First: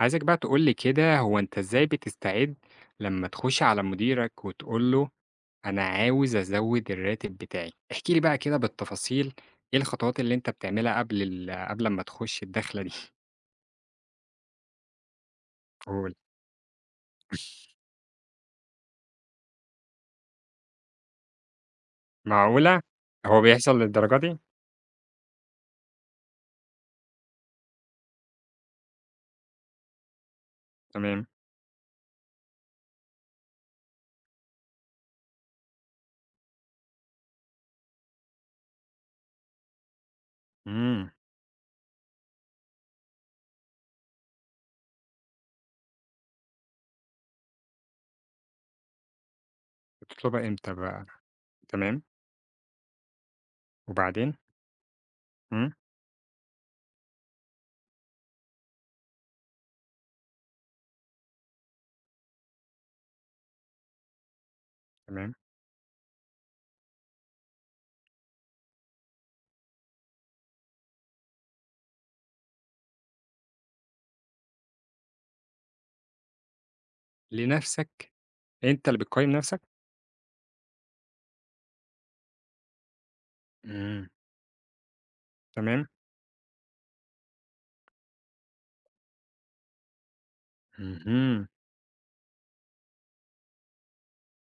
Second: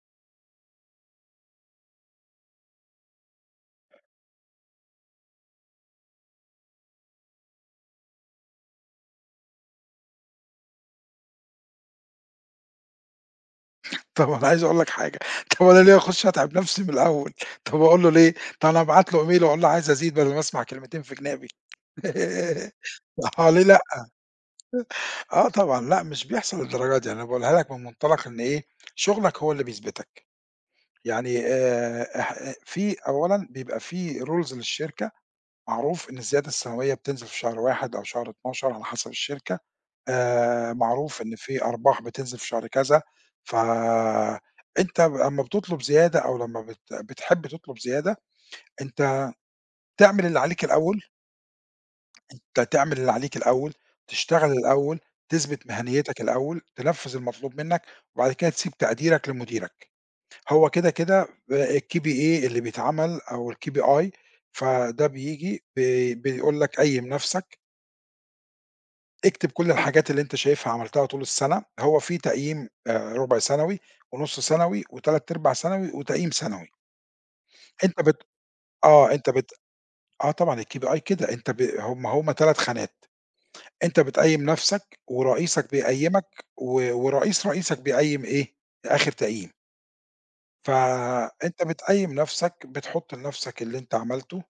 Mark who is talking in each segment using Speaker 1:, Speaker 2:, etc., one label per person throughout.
Speaker 1: عايزك بقى تقول لي كده، هو أنت إزاي بتستعد لمّا تخش على مديرك وتقول له أنا عاوز أزوّد الراتب بتاعي؟ احكِ لي بقى كده بالتفاصيل، إيه الخطوات اللي أنت بتعملها قبل أمّا تخش الداخلة دي؟
Speaker 2: طب أنا عايز أقول لك حاجة، طب أنا ليه
Speaker 1: قُل.
Speaker 2: أخش أتعب نفسي من الأول؟ طب أقول له ليه؟ طب أنا أبعت له إيميل وأقول له عايز أزيد بدل ما أسمع كلمتين في جنابي
Speaker 1: معقولة! هو
Speaker 2: آه ليه
Speaker 1: بيحصل
Speaker 2: لأ؟
Speaker 1: للدرجة دي؟
Speaker 2: آه طبعًا، لأ مش بيحصل للدرجة دي، أنا باقولها لك من منطلق إن إيه، شغلك هو اللي بيثبتك،
Speaker 1: تمام.
Speaker 2: يعني اح آه، في أولًا بيبقى في rules للشركة معروف إن الزيادة السنوية بتنزل في شهر 1 أو شهر 12 على حسب الشركة،
Speaker 1: إمم.
Speaker 2: معروف إن في أرباح بتنزل في شهر كذا، فأنت ب أمّا بتطلب زيادة أو لمّا بتحب تطلب زيادة، أنت تعمل اللي
Speaker 1: بتطلبها
Speaker 2: عليك
Speaker 1: إمتى
Speaker 2: الأول،
Speaker 1: بقى؟ تمام.
Speaker 2: أنت تعمل اللي عليك الأول،
Speaker 1: وبعدين؟
Speaker 2: تشتغل الأول، تثبت
Speaker 1: إمم.
Speaker 2: مهنيتك الأول، تنفّذ المطلوب منّك، وبعد كده تسيب تقديرك لمديرك. هو كده، كده الKPA اللي بيتعمل أو الKPI فده
Speaker 1: تمام.
Speaker 2: بييجي بيقول لك قيّم نَفْسك اكتب كل الحاجات اللي أنت شايفها عملتها طول السنة، هو في تقييم رُبع سنوي ونُص سنوي وتلات أرباع سنوي وتقييم سنوي. أنت
Speaker 1: لنفسك؟
Speaker 2: بت
Speaker 1: أنت اللي
Speaker 2: آه،
Speaker 1: بتقيّم
Speaker 2: أنت بت
Speaker 1: نفسك؟
Speaker 2: آه طبعًا الKPI كده، أنت ب هم 3 خانات، أنت
Speaker 1: إمم.
Speaker 2: بتقيّم نَفْسك ورئيسك
Speaker 1: تمام.
Speaker 2: بيقيّمك و ورئيس رئيسك بيقيّم إيه، آخر تقييم.
Speaker 1: اهم.
Speaker 2: فأنت بتقيّم نَفْسك، بتحُط لنَفْسك اللي أنت عملته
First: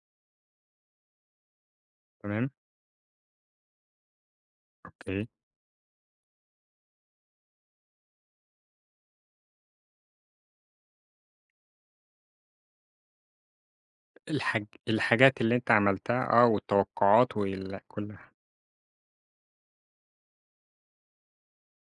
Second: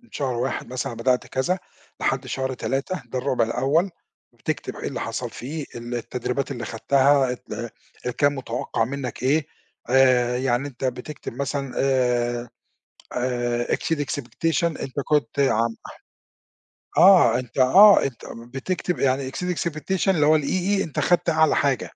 Speaker 2: من شهر 1 مثلًا أنا بدأت كذا لحد
Speaker 1: تمام.
Speaker 2: شهر 3 ده الربع الأول، بتكتب إيه اللي
Speaker 1: أوكي.
Speaker 2: حصل فيه، التدريبات اللي خدتها، الكام متوقّع منّك إيه، يعني أنت بتكتب مثلًا exceed expectation
Speaker 1: الحاج
Speaker 2: أنت كنت
Speaker 1: الحاجات اللي أنت
Speaker 2: عم
Speaker 1: عملتها، آه، والتوقعات
Speaker 2: آه، أنت آه، أنت
Speaker 1: كلها.
Speaker 2: بتكتب يعني exceed expectation اللي هو الEE أنت خدت أعلى حاجة،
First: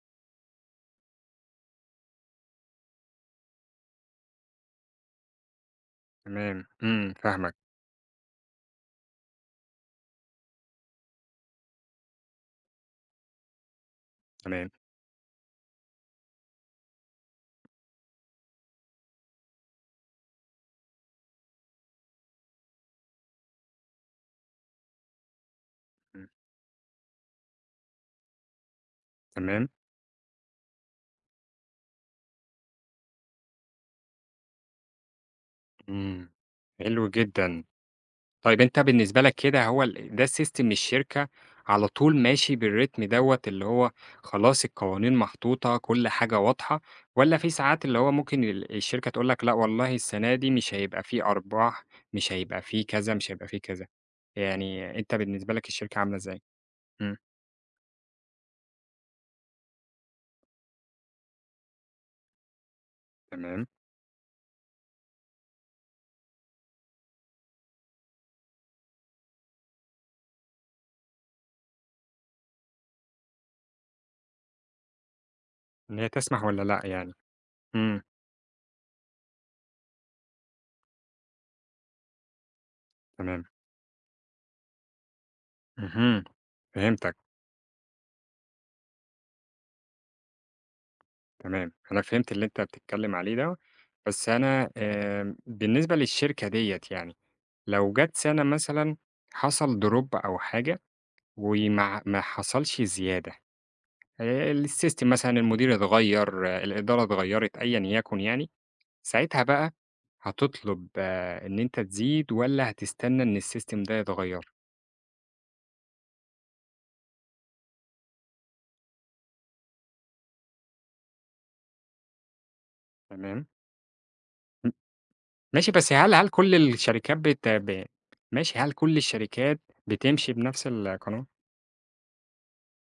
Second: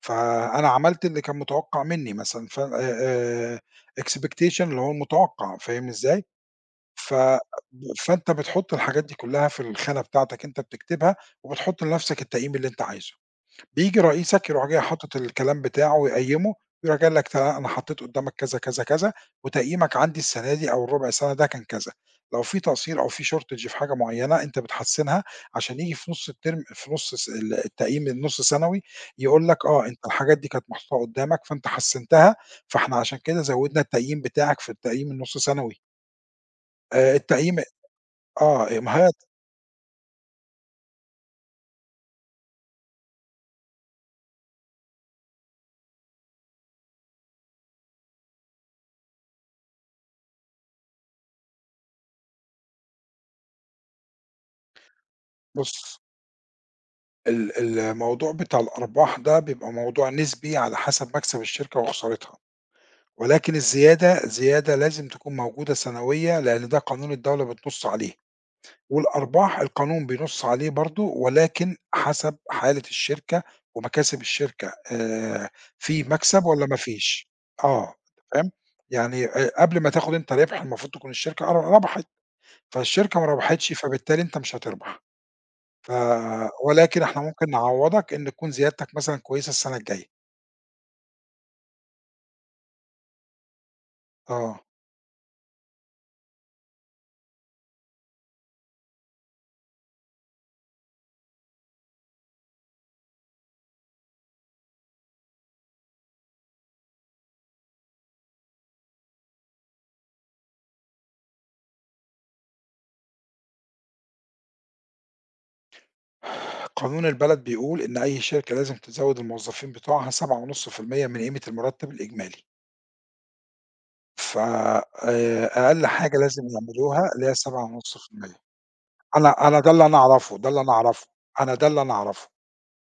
Speaker 2: فأنا عملت اللي كان متوقّع منّي مثلًا ف expectation اللي هو المتوقّع، فاهم إزاي؟
Speaker 1: تمام،
Speaker 2: ف
Speaker 1: إمم، فاهمك.
Speaker 2: فأنت بتحُط الحاجات دي كلّها في الخانة بتاعتك أنت بتكتبها، وبتحُط لنفسك التقييم اللي أنت عايزه، بييجي رئيسك يروح
Speaker 1: تمام،
Speaker 2: جاي حاطط الكلام بتاعه ويقيّمه، يروح جاي قال لك أنا حطيت قدّامك كذا، كذا، كذا، وتقييمك عندي السنة دي أو الربع سنة ده كان كذا، لو في تقصير أو في shortage في حاجة معيّنة أنت بتحسّنها عشان ييجي في
Speaker 1: إمم،
Speaker 2: نُص الترم في نُص س ال التقييم النُص سنوي يقول لك
Speaker 1: تمام،
Speaker 2: آه، أنت الحاجات دي كانت محطوطة قدّامك فأنت حسّنتها، فإحنا عشان كده زوّدنا التقييم بتاعك في التقييم النُص سنوي،
Speaker 1: إمم، حلو
Speaker 2: التقييم
Speaker 1: جدًا. طيب
Speaker 2: آه،
Speaker 1: أنت
Speaker 2: إمهات
Speaker 1: بالنسبة لك كده، هو ده الsystem الشركة على طول ماشي بالرتم دوّة اللي هو خلاص، القوانين محطوطة، كل حاجة واضحة، والّا في ساعات اللي هو ممكن الشركة تقول لك لأ، والله السنة دي مش هيبقى في أرباح، مش هيبقى في كذا، مش هيبقى في كذا؟ يعني أنت بالنسبة لك الشركة
Speaker 2: بُص،
Speaker 1: عاملة إزاي؟ إمم.
Speaker 2: الموضوع بتاع الأرباح ده بيبقى موضوع نسبي على حسب مكسب الشركة وخسارتها، ولكن
Speaker 1: تمام.
Speaker 2: الزيادة زيادة لازم تكون موجودة سنوية، لأن ده قانون الدولة بتنُص عليه، والأرباح القانون بينُص عليه برضه، ولكن حسب حالة الشركة ومكاسب الشركة،
Speaker 1: إن
Speaker 2: في
Speaker 1: هي تسمح
Speaker 2: مكسب
Speaker 1: والّا
Speaker 2: والّا ما
Speaker 1: لأ يعني؟
Speaker 2: فيش؟ آه،
Speaker 1: إمم.
Speaker 2: أنت فاهم؟ يعني قبل ما تاخد أنت ربح طيب. المفروض تكون الشركة ربحت، فالشركة ما
Speaker 1: تمام.
Speaker 2: ربحتش فبالتالي أنت مش هتربح. ف
Speaker 1: اهم.
Speaker 2: ولكن
Speaker 1: فهمتك.
Speaker 2: إحنا ممكن نعوّضك إن تكون زيادتك مثلًا كويسة السنة الجاية.
Speaker 1: تمام، أنا فهمت اللي أنت بتتكلم عليه دوّة، بس
Speaker 2: آه.
Speaker 1: أنا، بالنسبة للشركة ديّة يعني، لو جات سَنة مثلًا حصل drop أو حاجة وما ما حصلش زيادة، الsystem مثلًا المدير اتغيّر، الإدارة اتغيّرت، أيًا يكن يعني، ساعتها بقى هتطلب، إن أنت تزيد والّا هتستنى إن الsystem ده يتغيّر؟
Speaker 2: قانون البلد بيقول إن أي شركة لازم تزوّد الموظفين بتوعها 7.5% من قيمة المرتب الإجمالي،
Speaker 1: تمام.
Speaker 2: ف
Speaker 1: ماشي،
Speaker 2: أقل
Speaker 1: بس هل
Speaker 2: حاجة
Speaker 1: هل
Speaker 2: لازم
Speaker 1: كل
Speaker 2: يعملوها
Speaker 1: الشركات
Speaker 2: اللي هي
Speaker 1: بت ب
Speaker 2: 7.5%.
Speaker 1: ماشي، هل كل
Speaker 2: أنا
Speaker 1: الشركات
Speaker 2: أنا ده اللي أنا
Speaker 1: بتمشي
Speaker 2: أعرفه، ده اللي
Speaker 1: بنفس
Speaker 2: أنا أعرفه،
Speaker 1: القانون؟
Speaker 2: أنا ده اللي أنا أعرفه.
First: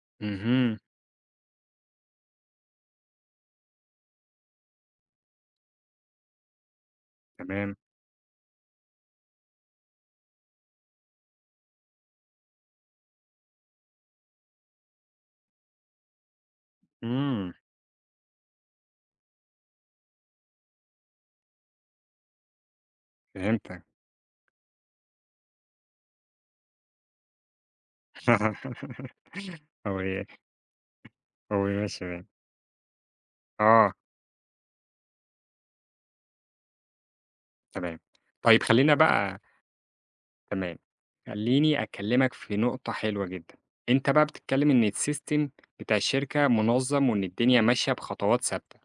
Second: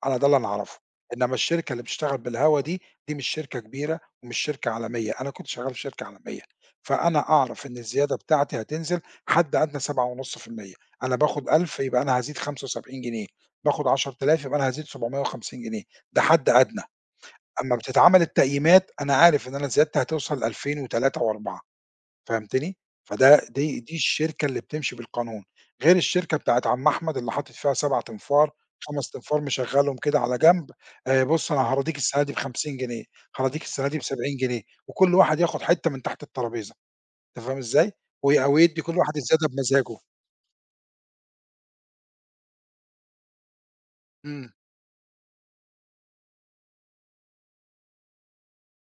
Speaker 2: أنا ده اللي أنا
Speaker 1: اهم.
Speaker 2: أعرفه، إنما الشركة اللي بتشتغل بالهوا دي، دي مش شركة كبيرة ومش شركة عالمية، أنا كنت شغال في شركة عالمية، فأنا أعرف
Speaker 1: تمام.
Speaker 2: إن الزيادة بتاعتي هتنزل حد أدنى 7.5%، أنا باخد 1000 يبقى أنا هازيد 75 جنيه، باخد 10,000 يبقى أنا هازيد 750 جنيه، ده حد أدنى،
Speaker 1: إمم.
Speaker 2: أمّا بتتعمل التقييمات أنا عارف إن أنا زيادتي هتوصل ل2000 و3 و4. فهمتني؟ فده دي
Speaker 1: فهمتك.
Speaker 2: دي الشركة اللي بتمشي بالقانون، غير الشركة بتاعة عم أحمد اللي حاطط فيها 7 تنفار، 5 تنفار مشغّلهم
Speaker 1: هو
Speaker 2: كده
Speaker 1: ي
Speaker 2: على جنب، بُص أنا
Speaker 1: هو إيه،
Speaker 2: هاراضيك
Speaker 1: ماشي
Speaker 2: السنة
Speaker 1: ب
Speaker 2: دي ب50 جنيه، هاراضيك السنة
Speaker 1: آه،
Speaker 2: دي ب70 جنيه، وكل واحد ياخد حتّة من تحت الترابيزة، أنت فاهم إزاي؟
Speaker 1: تمام.
Speaker 2: أو
Speaker 1: طيب
Speaker 2: يدّي
Speaker 1: خلّينا
Speaker 2: كل واحد
Speaker 1: بقى.
Speaker 2: الزيادة بمزاجه.
Speaker 1: تمام، خلّيني أكلّمك في نقطة حلوة جدًا. أنت بقى
Speaker 2: إمم.
Speaker 1: بتتكلّم إن السيستم بتاع الشركة منظّم، وإن الدنيا ماشية بخطوات ثابتة.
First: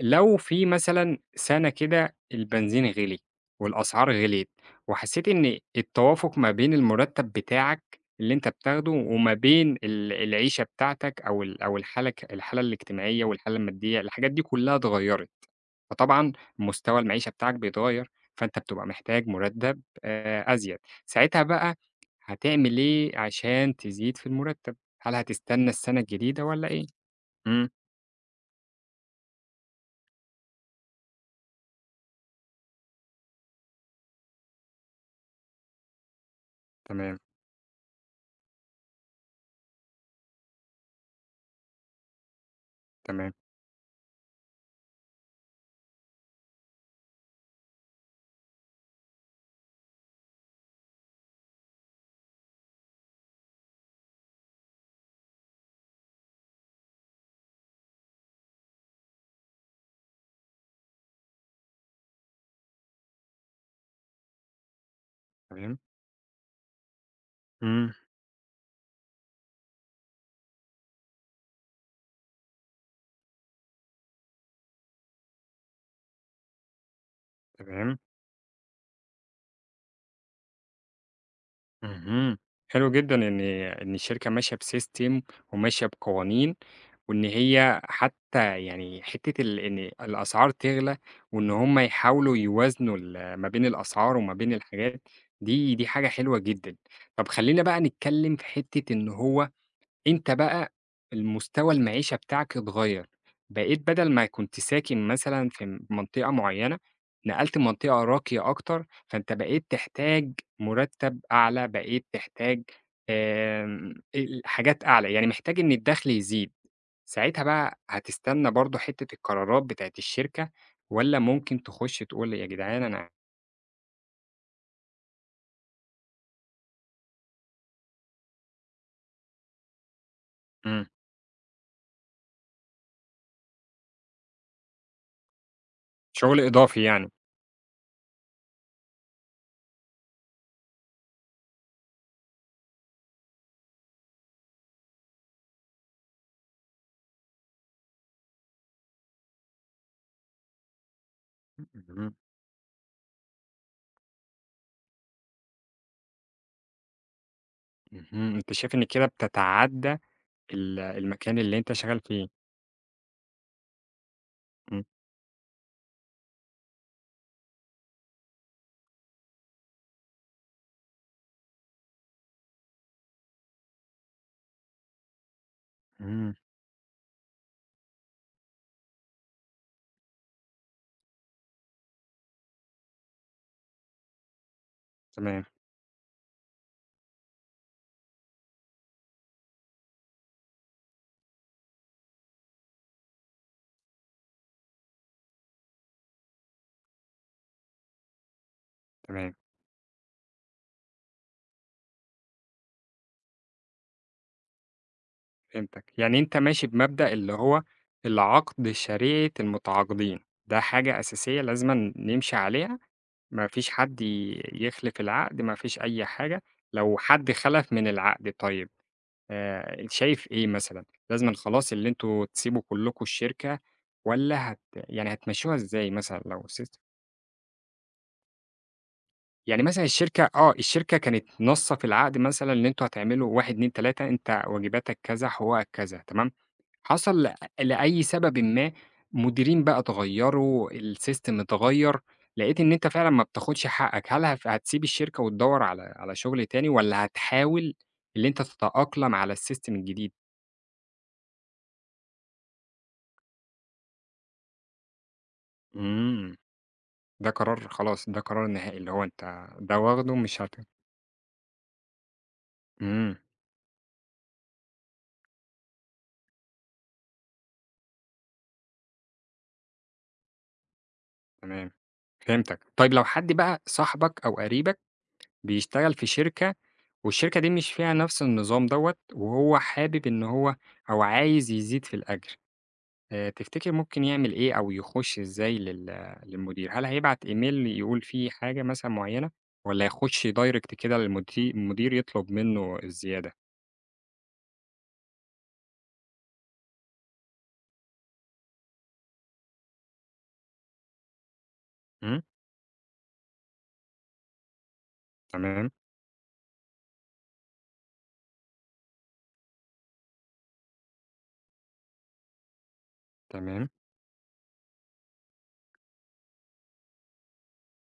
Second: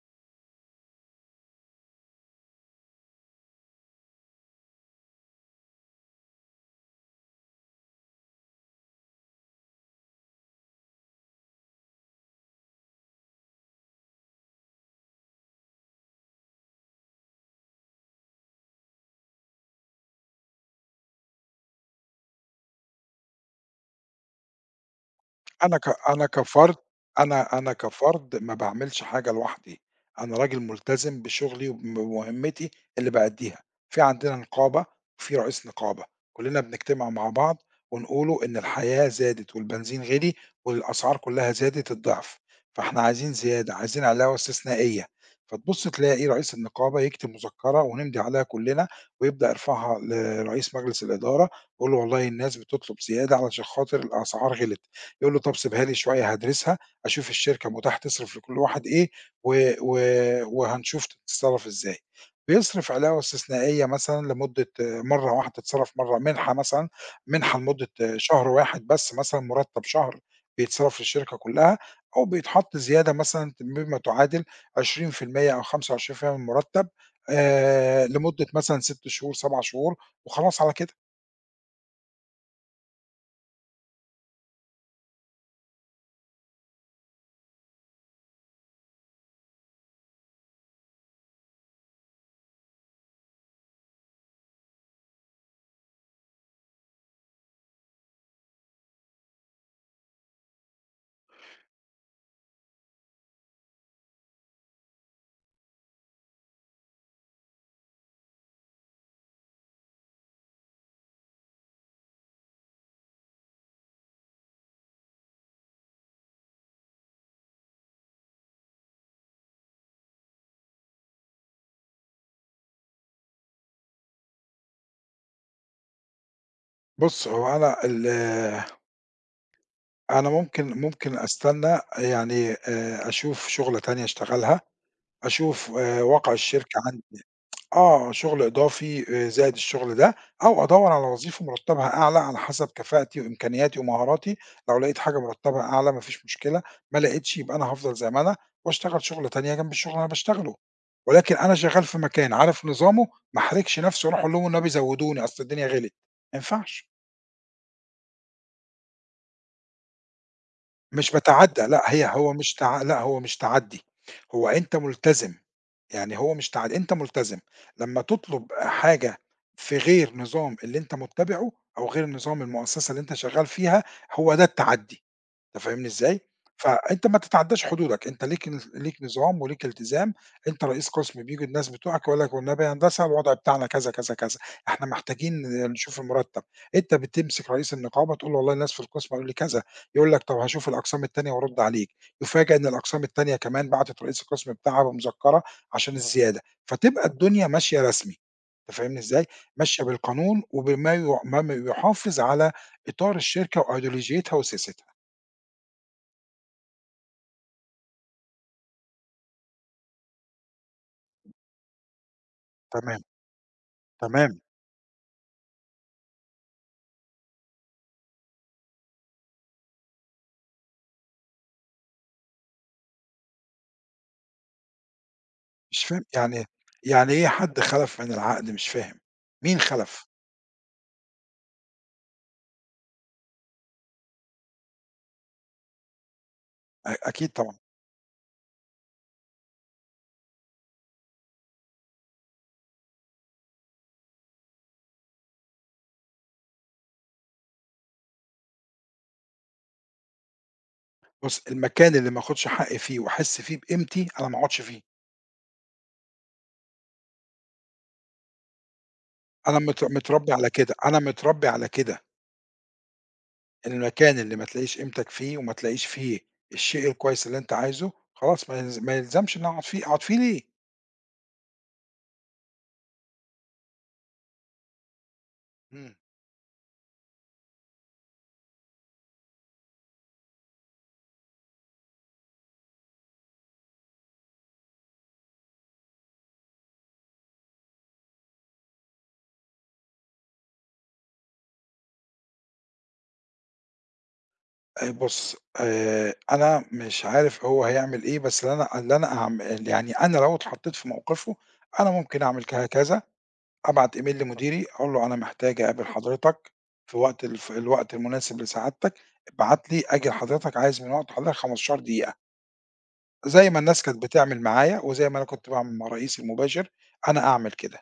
Speaker 1: لو في مثلًا سَنة كده البنزين غِلي والأسعار غِليت، وحسّيت إن التوافُق ما بين المُرتّب بتاعك اللي أنت بتاخده وما بين العيشة بتاعتك أو أو الحالة الاجتماعية والحالة المادية، الحاجات دي كُلّها اتغيّرت، فطبعًا مستوى المعيشة بتاعك بيتغيّر، فأنت بتبقى محتاج مُرتّب أزيد، ساعتها بقى هتعمل إيه عشان تزيد في المُرتّب؟ هل هتستنى
Speaker 2: أنا ك
Speaker 1: السَنة
Speaker 2: أنا
Speaker 1: الجديدة والّا
Speaker 2: كفرد
Speaker 1: إيه؟
Speaker 2: أنا
Speaker 1: إمم.
Speaker 2: أنا كفرد ما باعملش حاجة لوحدي، أنا راجل ملتزم بشغلي وبمهمتي اللي بأدّيها، في عندنا نقابة وفي رئيس نقابة، كلّنا بنجتمع
Speaker 1: تمام.
Speaker 2: مع بعض ونقولوا إن الحياة زادت والبنزين غِلي والأسعار كلّها زادت الضعف، فإحنا
Speaker 1: تمام.
Speaker 2: عايزين زيادة، عايزين علاوة استثنائية، فتبُص تلاقي رئيس النقابة يكتب مذكرة ونمضي عليها كلّنا ويبدأ يرفعها لرئيس مجلس الإدارة، يقول له والله الناس بتطلب زيادة علشان خاطر الأسعار غِلت. يقول له طب سيبها لي شوية هادرسها، أشوف الشركة متاح تصرف لكل واحد إيه و و وهنشوف تتصرف إزاي. بيصرف علاوة استثنائية مثلًا لمدة مرّة واحدة
Speaker 1: تمام.
Speaker 2: تتصرف مرّة، منحة مثلًا، منحة لمدة
Speaker 1: إمم.
Speaker 2: شهر واحد بس مثلًا مُرتّب شهر بيتصرف للشركة كلّها، أو بيتحط زيادة مثلًا بما تعادل 20% أو 25% من المُرتّب
Speaker 1: تمام.
Speaker 2: لمدة مثلًا 6 شهور، 7 شهور وخلاص على كده.
Speaker 1: اهم. حلو جدًا إن الشركة ماشية بsystem وماشية بقوانين، وإن هي حتى يعني حتّة إن الأسعار تغلى، وإن هم يحاولوا يوازنوا ما بين الأسعار وما بين الحاجات، دي حاجة حلوة جدًا. طب خلّينا بقى نتكلم في حتّة إن هو، أنت بقى المستوى المعيشة بتاعك اتغيّر، بقيت بدل ما كنت ساكن مثلًا في منطقة معيّنة، نقلت منطقة راقية أكتر، فأنت بقيت تحتاج مُرتّب أعلى، بقيت تحتاج آمم ال حاجات أعلى، يعني محتاج إن الدخل يزيد، ساعتها بقى هتستنى برضه حتّة القرارات بتاعة الشركة، والّا ممكن تخُش تقول يا جدعان أنا.
Speaker 2: بُص، هو أنا ال أنا ممكن
Speaker 1: إمم.
Speaker 2: ممكن أستنى يعني أشوف شُغلة تانية أشتغلها، أشوف واقع
Speaker 1: شغل
Speaker 2: الشركة
Speaker 1: إضافي
Speaker 2: عن
Speaker 1: يعني.
Speaker 2: آه، شُغل إضافي زائد الشُغل ده، أو أدوّر على وظيفة مرتّبها أعلى على حسب كفاءتي وإمكانياتي ومهاراتي، لو لقيت حاجة مرتّبها أعلى ما فيش مشكلة، ما لقيتش يبقى أنا هافضل زي ما أنا وأشتغل شُغلة تانية جنب الشُغل اللي أنا باشتغله، ولكن أنا شغّال في
Speaker 1: اهم.
Speaker 2: مكان عارف نظامه ما احرجش نَفْسي وأروح أقول لهم والنبي زوّدوني أصل الدنيا غِليت، ما ينفعش.
Speaker 1: اهم. أنت شايف إن كده بتتعدّى ال
Speaker 2: مش
Speaker 1: المكان اللي
Speaker 2: باتعدّى،
Speaker 1: أنت شغال فيه.
Speaker 2: لأ هو مش تعدّي، هو أنت
Speaker 1: إمم.
Speaker 2: ملتزم، يعني هو مش تعدّي أنت ملتزم، لمّا تطلب حاجة في غير نظام اللي أنت متّبعه أو غير نظام المؤسسة اللي أنت شغّال فيها، هو ده التعدّي. أنت فاهمني إزاي؟
Speaker 1: إمم.
Speaker 2: فأنت ما تتعدّاش حدودك، أنت ليك نظام وليك التزام، أنت رئيس قسم بييجوا الناس بتوعك يقول لك والنبي يا هندسة الوضع بتاعنا كذا، كذا، كذا، إحنا محتاجين
Speaker 1: تمام.
Speaker 2: نشوف المرتب، أنت بتمسك رئيس النقابة تقول له والله الناس في القسم قالوا لي كذا، يقول لك طب هاشوف الأقسام التانية وأرُد عليك، يُفاجأ إن الأقسام التانية كمان بعتت رئيس القسم بتاعها بمذكرة عشان الزيادة، فتبقى الدنيا ماشية رسمي، أنت فاهمني إزاي؟
Speaker 1: تمام.
Speaker 2: ماشية بالقانون وبما يُع ما م يحافظ على إطار الشركة وأيديولوجيتها وسياستها،
Speaker 1: فهمتك، يعني أنت ماشي بمبدأ اللي هو العقد شريعة المتعاقدين، ده حاجة أساسية لازمًا نمشي عليها،
Speaker 2: تما
Speaker 1: ما فيش حد
Speaker 2: تمام،
Speaker 1: يخلف العقد، ما فيش أي حاجة، لو حد خلف من العقد طيب، شايف إيه مثلًا، لازمًا خلاص اللي أنتم تسيبوا كلكم الشركة، والّا يعني هتمشوها
Speaker 2: مش
Speaker 1: إزاي
Speaker 2: فاهم
Speaker 1: مثلًا لو
Speaker 2: يعني
Speaker 1: سيس.
Speaker 2: يعني إيه حد خَلَف من العقد مش فاهم، مين
Speaker 1: يعني مثلًا
Speaker 2: خَلَف؟
Speaker 1: الشركة كانت ناصة في العقد مثلًا إن أنتم هتعملوا 1، 2، 3، أنت واجباتك كذا، حقوقك كذا، تمام؟
Speaker 2: أ
Speaker 1: حصل،
Speaker 2: أكيد
Speaker 1: لأ
Speaker 2: طبعًا،
Speaker 1: لأي سببٍ ما، مديرين بقى اتغيّروا، السيستم اتغيّر، لقيت إن أنت فعلًا ما بتاخدش حقك، هل هتسيب الشركة وتدوّر على شغل تاني والّا هتحاول اللي أنت تتأقلم على السيستم الجديد؟
Speaker 2: بُص المكان اللي ما آخُدش حقّي فيه وأحس فيه بقيمتي أنا ما أقعدش فيه،
Speaker 1: إمم. ده قرار خلاص، ده قرار نهائي، اللي هو أنت
Speaker 2: أنا
Speaker 1: ده
Speaker 2: مت
Speaker 1: واخده
Speaker 2: متربّي
Speaker 1: مش
Speaker 2: على
Speaker 1: هت
Speaker 2: كده، أنا متربّي على كده،
Speaker 1: إمم،
Speaker 2: المكان اللي ما تلاقيش قيمتك فيه وما تلاقيش فيه الشيء الكويس اللي أنت عايزه، خلاص ما يلزمش إني أقعد فيه، أقعد فيه ليه؟
Speaker 1: تمام، فهمتك. طيب لو حد بقى صاحبك أو قريبك بيشتغل
Speaker 2: إمم.
Speaker 1: في شركة، والشركة دي مش فيها نفس النظام دوّة، وهو حابب إن هو أو عايز يزيد في الأجر. تفتكر ممكن يعمل إيه أو يخُش إزاي للمدير؟ هل هيبعت إيميل يقول فيه حاجة مثلًا معيّنة، والّا يخُش direct كده المدير يطلب منّه الزيادة؟
Speaker 2: بُص، أنا مش عارف هو هيعمل إيه، بس اللي أنا اللي أنا أعم يعني أنا لو اتحطّيت في موقفه، أنا
Speaker 1: إمم.
Speaker 2: ممكن أعمل كذا أبعت إيميل لمديري أقول له أنا محتاج
Speaker 1: تمام.
Speaker 2: أقابل حضرتك في وقت الوقت المناسب لسعادتك، ابعت لي أجل حضرتك عايز من وقت حضرتك 15 دقيقة، زي ما
Speaker 1: تمام.
Speaker 2: الناس كانت بتعمل معايا وزي ما أنا كنت باعمل مع رئيسي المباشر، أنا أعمل كده.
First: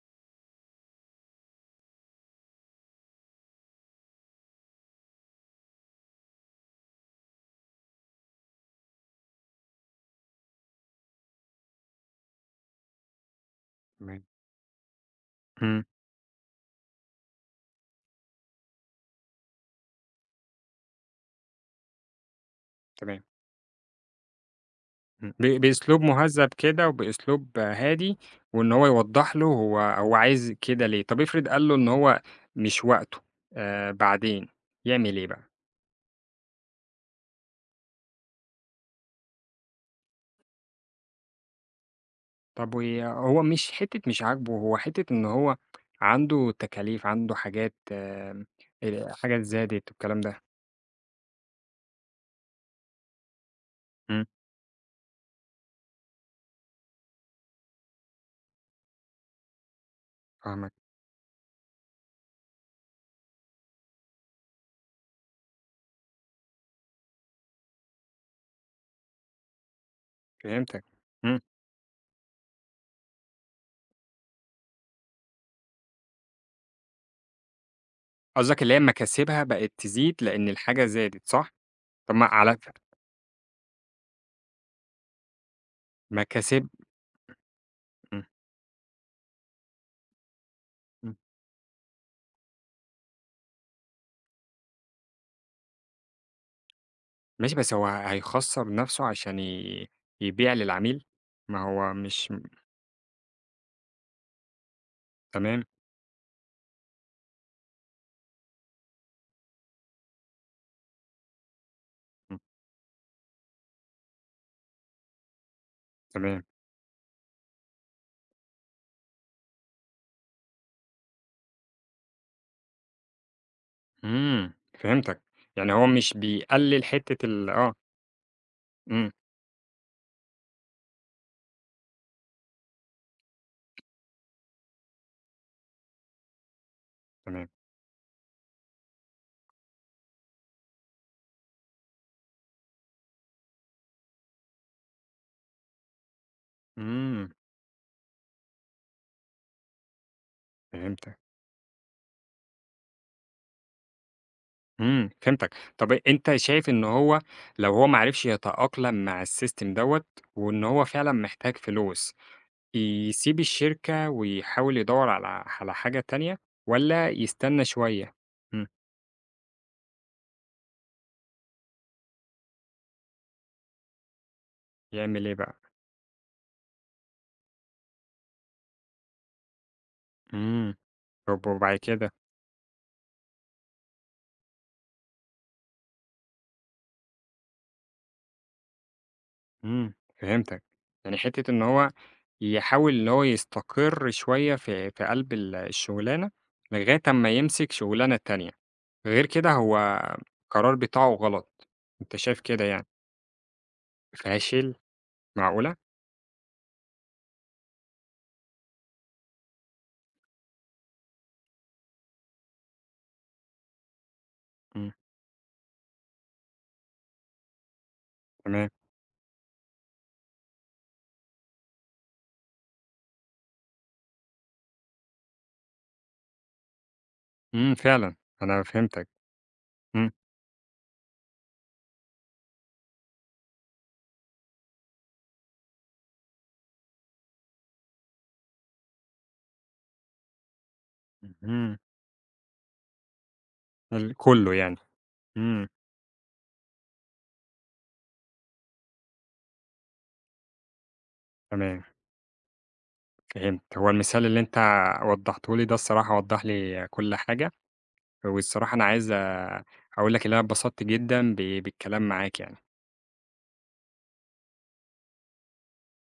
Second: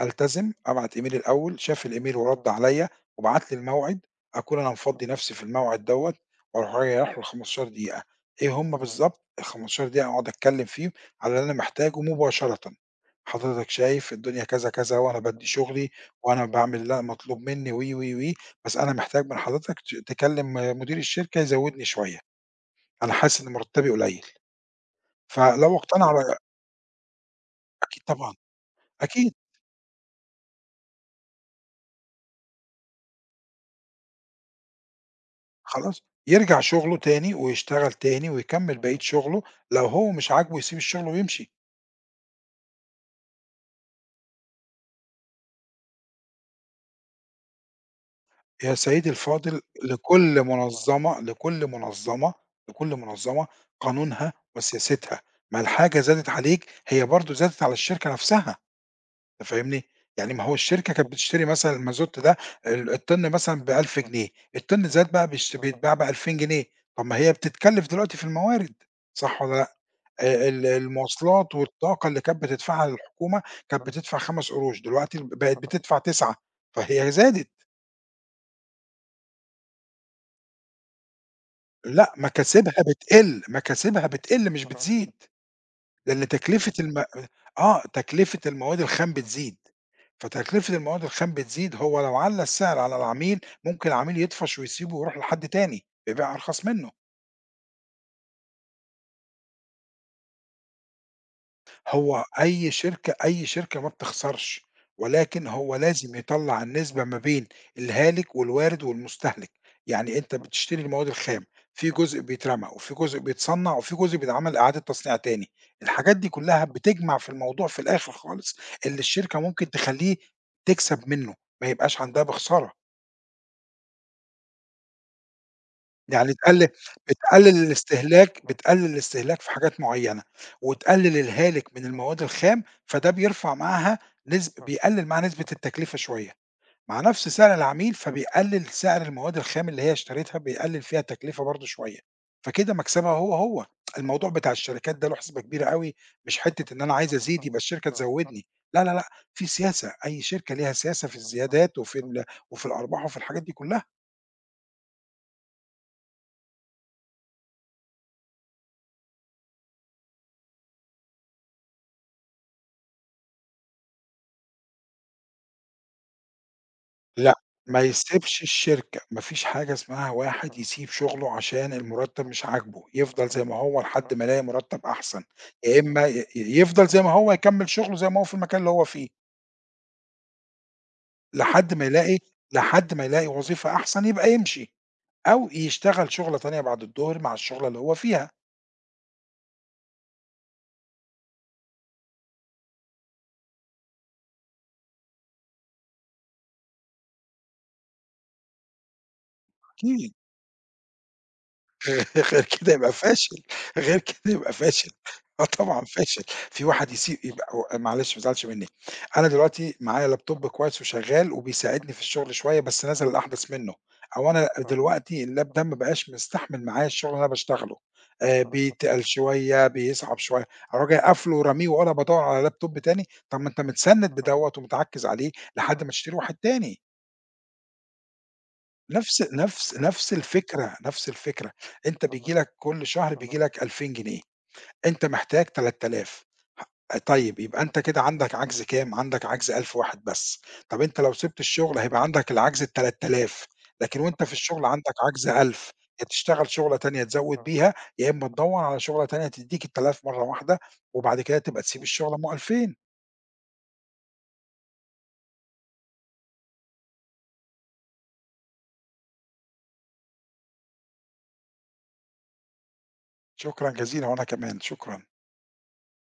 Speaker 2: ألتزم، أبعت إيميل الأول، شاف الإيميل ورَد عليّا وبعت لي الموعد، أكون أنا مفضّي نَفْسي في الموعد دوّة وأروح رايح له ال15 دقيقة، إيه هم بالضبط؟ ال15 دقيقة أقعد أتكلّم فيهم على اللي أنا محتاجه مباشرةً، حضرتك شايف
Speaker 1: تمام.
Speaker 2: الدنيا كذا، كذا وأنا بادّي
Speaker 1: إمم.
Speaker 2: شُغلي وأنا باعمل اللي مطلوب منّي و، و، و، بس أنا محتاج من حضرتك تكلّم مدير الشركة يزوّدني شوية، أنا
Speaker 1: تمام.
Speaker 2: حاسس إن مُرتّبي قليّل،
Speaker 1: إمم. ب
Speaker 2: فلو
Speaker 1: بأسلوب
Speaker 2: اقتنع ر
Speaker 1: مهذّب كده وبأسلوب
Speaker 2: أكيد
Speaker 1: هادي،
Speaker 2: طبعًا،
Speaker 1: وإن هو
Speaker 2: أكيد.
Speaker 1: يوضّح له هو عايز كده ليه، طَب افرض قال له إن هو مش وقته، بعدين، يعمل إيه بقى؟
Speaker 2: خلاص، يرجع شغله تاني ويشتغل تاني ويكمّل بقية شغله، لو هو مش عاجبه يسيب الشغل ويمشي.
Speaker 1: طب هو مش حتّة مش عاجبه، هو حتّة إن هو عنده تكاليف، عنده حاجات
Speaker 2: يا سيدي
Speaker 1: حاجات
Speaker 2: الفاضل
Speaker 1: زادت والكلام ده.
Speaker 2: لكل منظّمة
Speaker 1: إمم.
Speaker 2: قانونها وسياستها، ما الحاجة زادت عليك هي برضه زادت على الشركة نفسها، أنت فاهمني؟ يعني ما هو
Speaker 1: فاهمك.
Speaker 2: الشركة كانت بتشتري مثلًا المازوت ده الطِن مثلًا ب1000 جنيه، الطِن زاد بقى بيتباع ب2000 جنيه، طب ما هي بتتكلّف دلوقتي في الموارد، صح والّا لأ؟ ال
Speaker 1: فهمتك. إمم.
Speaker 2: المواصلات والطاقة اللي كانت بتدفعها للحكومة، كانت بتدفع 5 قروش، دلوقتي بقت بتدفع 9 فهي زادت،
Speaker 1: قصدك اللي هي مكاسبها بقت تزيد لإن الحاجة زادت، صح؟
Speaker 2: لأ
Speaker 1: طب ما على
Speaker 2: مكاسبها بتقِل، مكاسبها بتقِل مش بتزيد، لأن
Speaker 1: مكاسب.
Speaker 2: تكلفة الم آه،
Speaker 1: إمم.
Speaker 2: تكلفة المواد الخام بتزيد، فتكلفة المواد
Speaker 1: إمم.
Speaker 2: الخام بتزيد هو لو عَلّى السعر على العميل، ممكن العميل يطفش ويسيبه ويروح لحد تاني بيبيع أرخص منه.
Speaker 1: ماشي، بس هو هيخسّر نَفْسه عشان يبيع للعميل؟ ما هو
Speaker 2: هو
Speaker 1: مش.
Speaker 2: أي شركة ما بتخسرش، ولكن
Speaker 1: تمام.
Speaker 2: هو لازم يطلّع النسبة ما بين الهالك والوارد والمستهلك، يعني أنت بتشتري المواد الخام، في جزء
Speaker 1: إمم.
Speaker 2: بيترمى وفي جزء بيتصنّع وفي جزء بيتعمل إعادة تصنيع تاني، الحاجات دي
Speaker 1: تمام.
Speaker 2: كلّها بتجمع في الموضوع في الآخر خالص اللي الشركة ممكن تخلّيه تكسب منّه، ما يبقاش عندها بخسارة.
Speaker 1: إمم. فهمتك، يعني هو مش
Speaker 2: يعني تقل
Speaker 1: بيقلل حتّة ال
Speaker 2: بتقلل
Speaker 1: آه،
Speaker 2: الاستهلاك
Speaker 1: إمم.
Speaker 2: في حاجات معيّنة، وتقلل الهالك من المواد الخام، فده بيرفع معاها نسب بيقلل معاها نسبة التكلفة شوية، مع نفس
Speaker 1: تمام.
Speaker 2: سعر العميل فبيقلل سعر المواد الخام اللي هي اشتريتها بيقلل فيها التكلفة برضه شوية، فكده مكسبها هو، هو. الموضوع بتاع الشركات ده له حسبة كبيرة أوي، مش حتّة إن أنا عايز
Speaker 1: إمم.
Speaker 2: أزيد يبقى الشركة تزوّدني، لا، لا، لأ، في سياسة، أي شركة ليها سياسة في
Speaker 1: فهمتك.
Speaker 2: الزيادات وفي ال وفي الأرباح وفي الحاجات دي كلّها.
Speaker 1: إمم. فهمتك. طب أنت شايف إن هو لو هو ما عرفش يتأقلم مع السيستم دوّة، وإن هو فعلًا محتاج فلوس، يسيب الشركة ويحاول يدوّر على حاجة تانية، والّا
Speaker 2: لأ،
Speaker 1: يستنى
Speaker 2: ما
Speaker 1: شوية؟
Speaker 2: يسيبش
Speaker 1: إمم.
Speaker 2: الشركة، ما فيش حاجة اسمها واحد يسيب شغله عشان المرتب مش عاجبه، يفضل زي ما هو لحد ما يلاقي مرتب أحسن،
Speaker 1: يعمل إيه بقى؟
Speaker 2: يا إما ي ي يفضل زي ما هو يكمّل شغله زي ما هو في المكان اللي هو فيه،
Speaker 1: إمم. طب
Speaker 2: لحد
Speaker 1: وبعد
Speaker 2: ما
Speaker 1: كده؟
Speaker 2: يلاقي لحد ما يلاقي وظيفة أحسن يبقى يمشي، أو يشتغل شُغلة تانية بعد الضهر مع الشُغلة اللي هو فيها،
Speaker 1: إمم. فهمتك. يعني حتّة إن هو يحاول إن هو يستقر شوية في قلب الشغلانة، لغاية أمّا يمسك شغلانة تانية، غير كده هو
Speaker 2: أكيد.
Speaker 1: القرار بتاعه غلط، أنت شايف
Speaker 2: غير
Speaker 1: كده
Speaker 2: كده
Speaker 1: يعني؟
Speaker 2: يبقى فاشل، غير كده يبقى
Speaker 1: فاشل!
Speaker 2: فاشل، آه
Speaker 1: معقولة!
Speaker 2: طبعًا فاشل، في واحد يسيب يبقى هو معلش ما تزعلش منّي، أنا دلوقتي معايا لابتوب كويس وشغّال وبيساعدني في الشغل شوية بس نازل الأحدث منّه، أو أنا
Speaker 1: إمم.
Speaker 2: دلوقتي اللاب ده ما بقاش مستحمل معايا الشغل اللي أنا باشتغله،
Speaker 1: تمام.
Speaker 2: بيتقل شوية، بيصعب شوية، أروح جاي قافله وراميه وأنا بادوّر على لابتوب تاني، طَب ما أنت متسنّد بدوّة ومتعكِّز عليه لحد ما تشتري واحد تاني.
Speaker 1: إمم. فعلًا، أنا فهمتك.
Speaker 2: نفس نفس
Speaker 1: إمم.
Speaker 2: نفس الفكرة، نفس الفكرة، أنت بييجي لك كل شهر بييجي لك 2000 جنيه، أنت محتاج 3000 طيب يبقى أنت كده عندك عجز كام؟ عندك عجز 1000 واحد بس، طب أنت لو سِبت
Speaker 1: اهم.
Speaker 2: الشغل هيبقى عندك العجز ال3000 لكن وأنت في
Speaker 1: كله
Speaker 2: الشغل
Speaker 1: يعني.
Speaker 2: عندك عجز
Speaker 1: إمم.
Speaker 2: 1000 يا تشتغل شُغلة تانية تزوّد بيها، يا إما تدوّر على شُغلة تانية تدّيك ال3000 مرّة واحدة، وبعد كده تبقى تسيب
Speaker 1: تمام.
Speaker 2: الشغل، ما هو 2000
Speaker 1: فهمت. هو المثال اللي أنت وضّحته لي ده، الصراحة وضّح لي كل حاجة، والصراحة أنا عايز أقول لك إن أنا اتبسطت جدًا بالكلام معاك يعني.
Speaker 2: شكرًا جزيلًا وأنا كمان، شكرًا.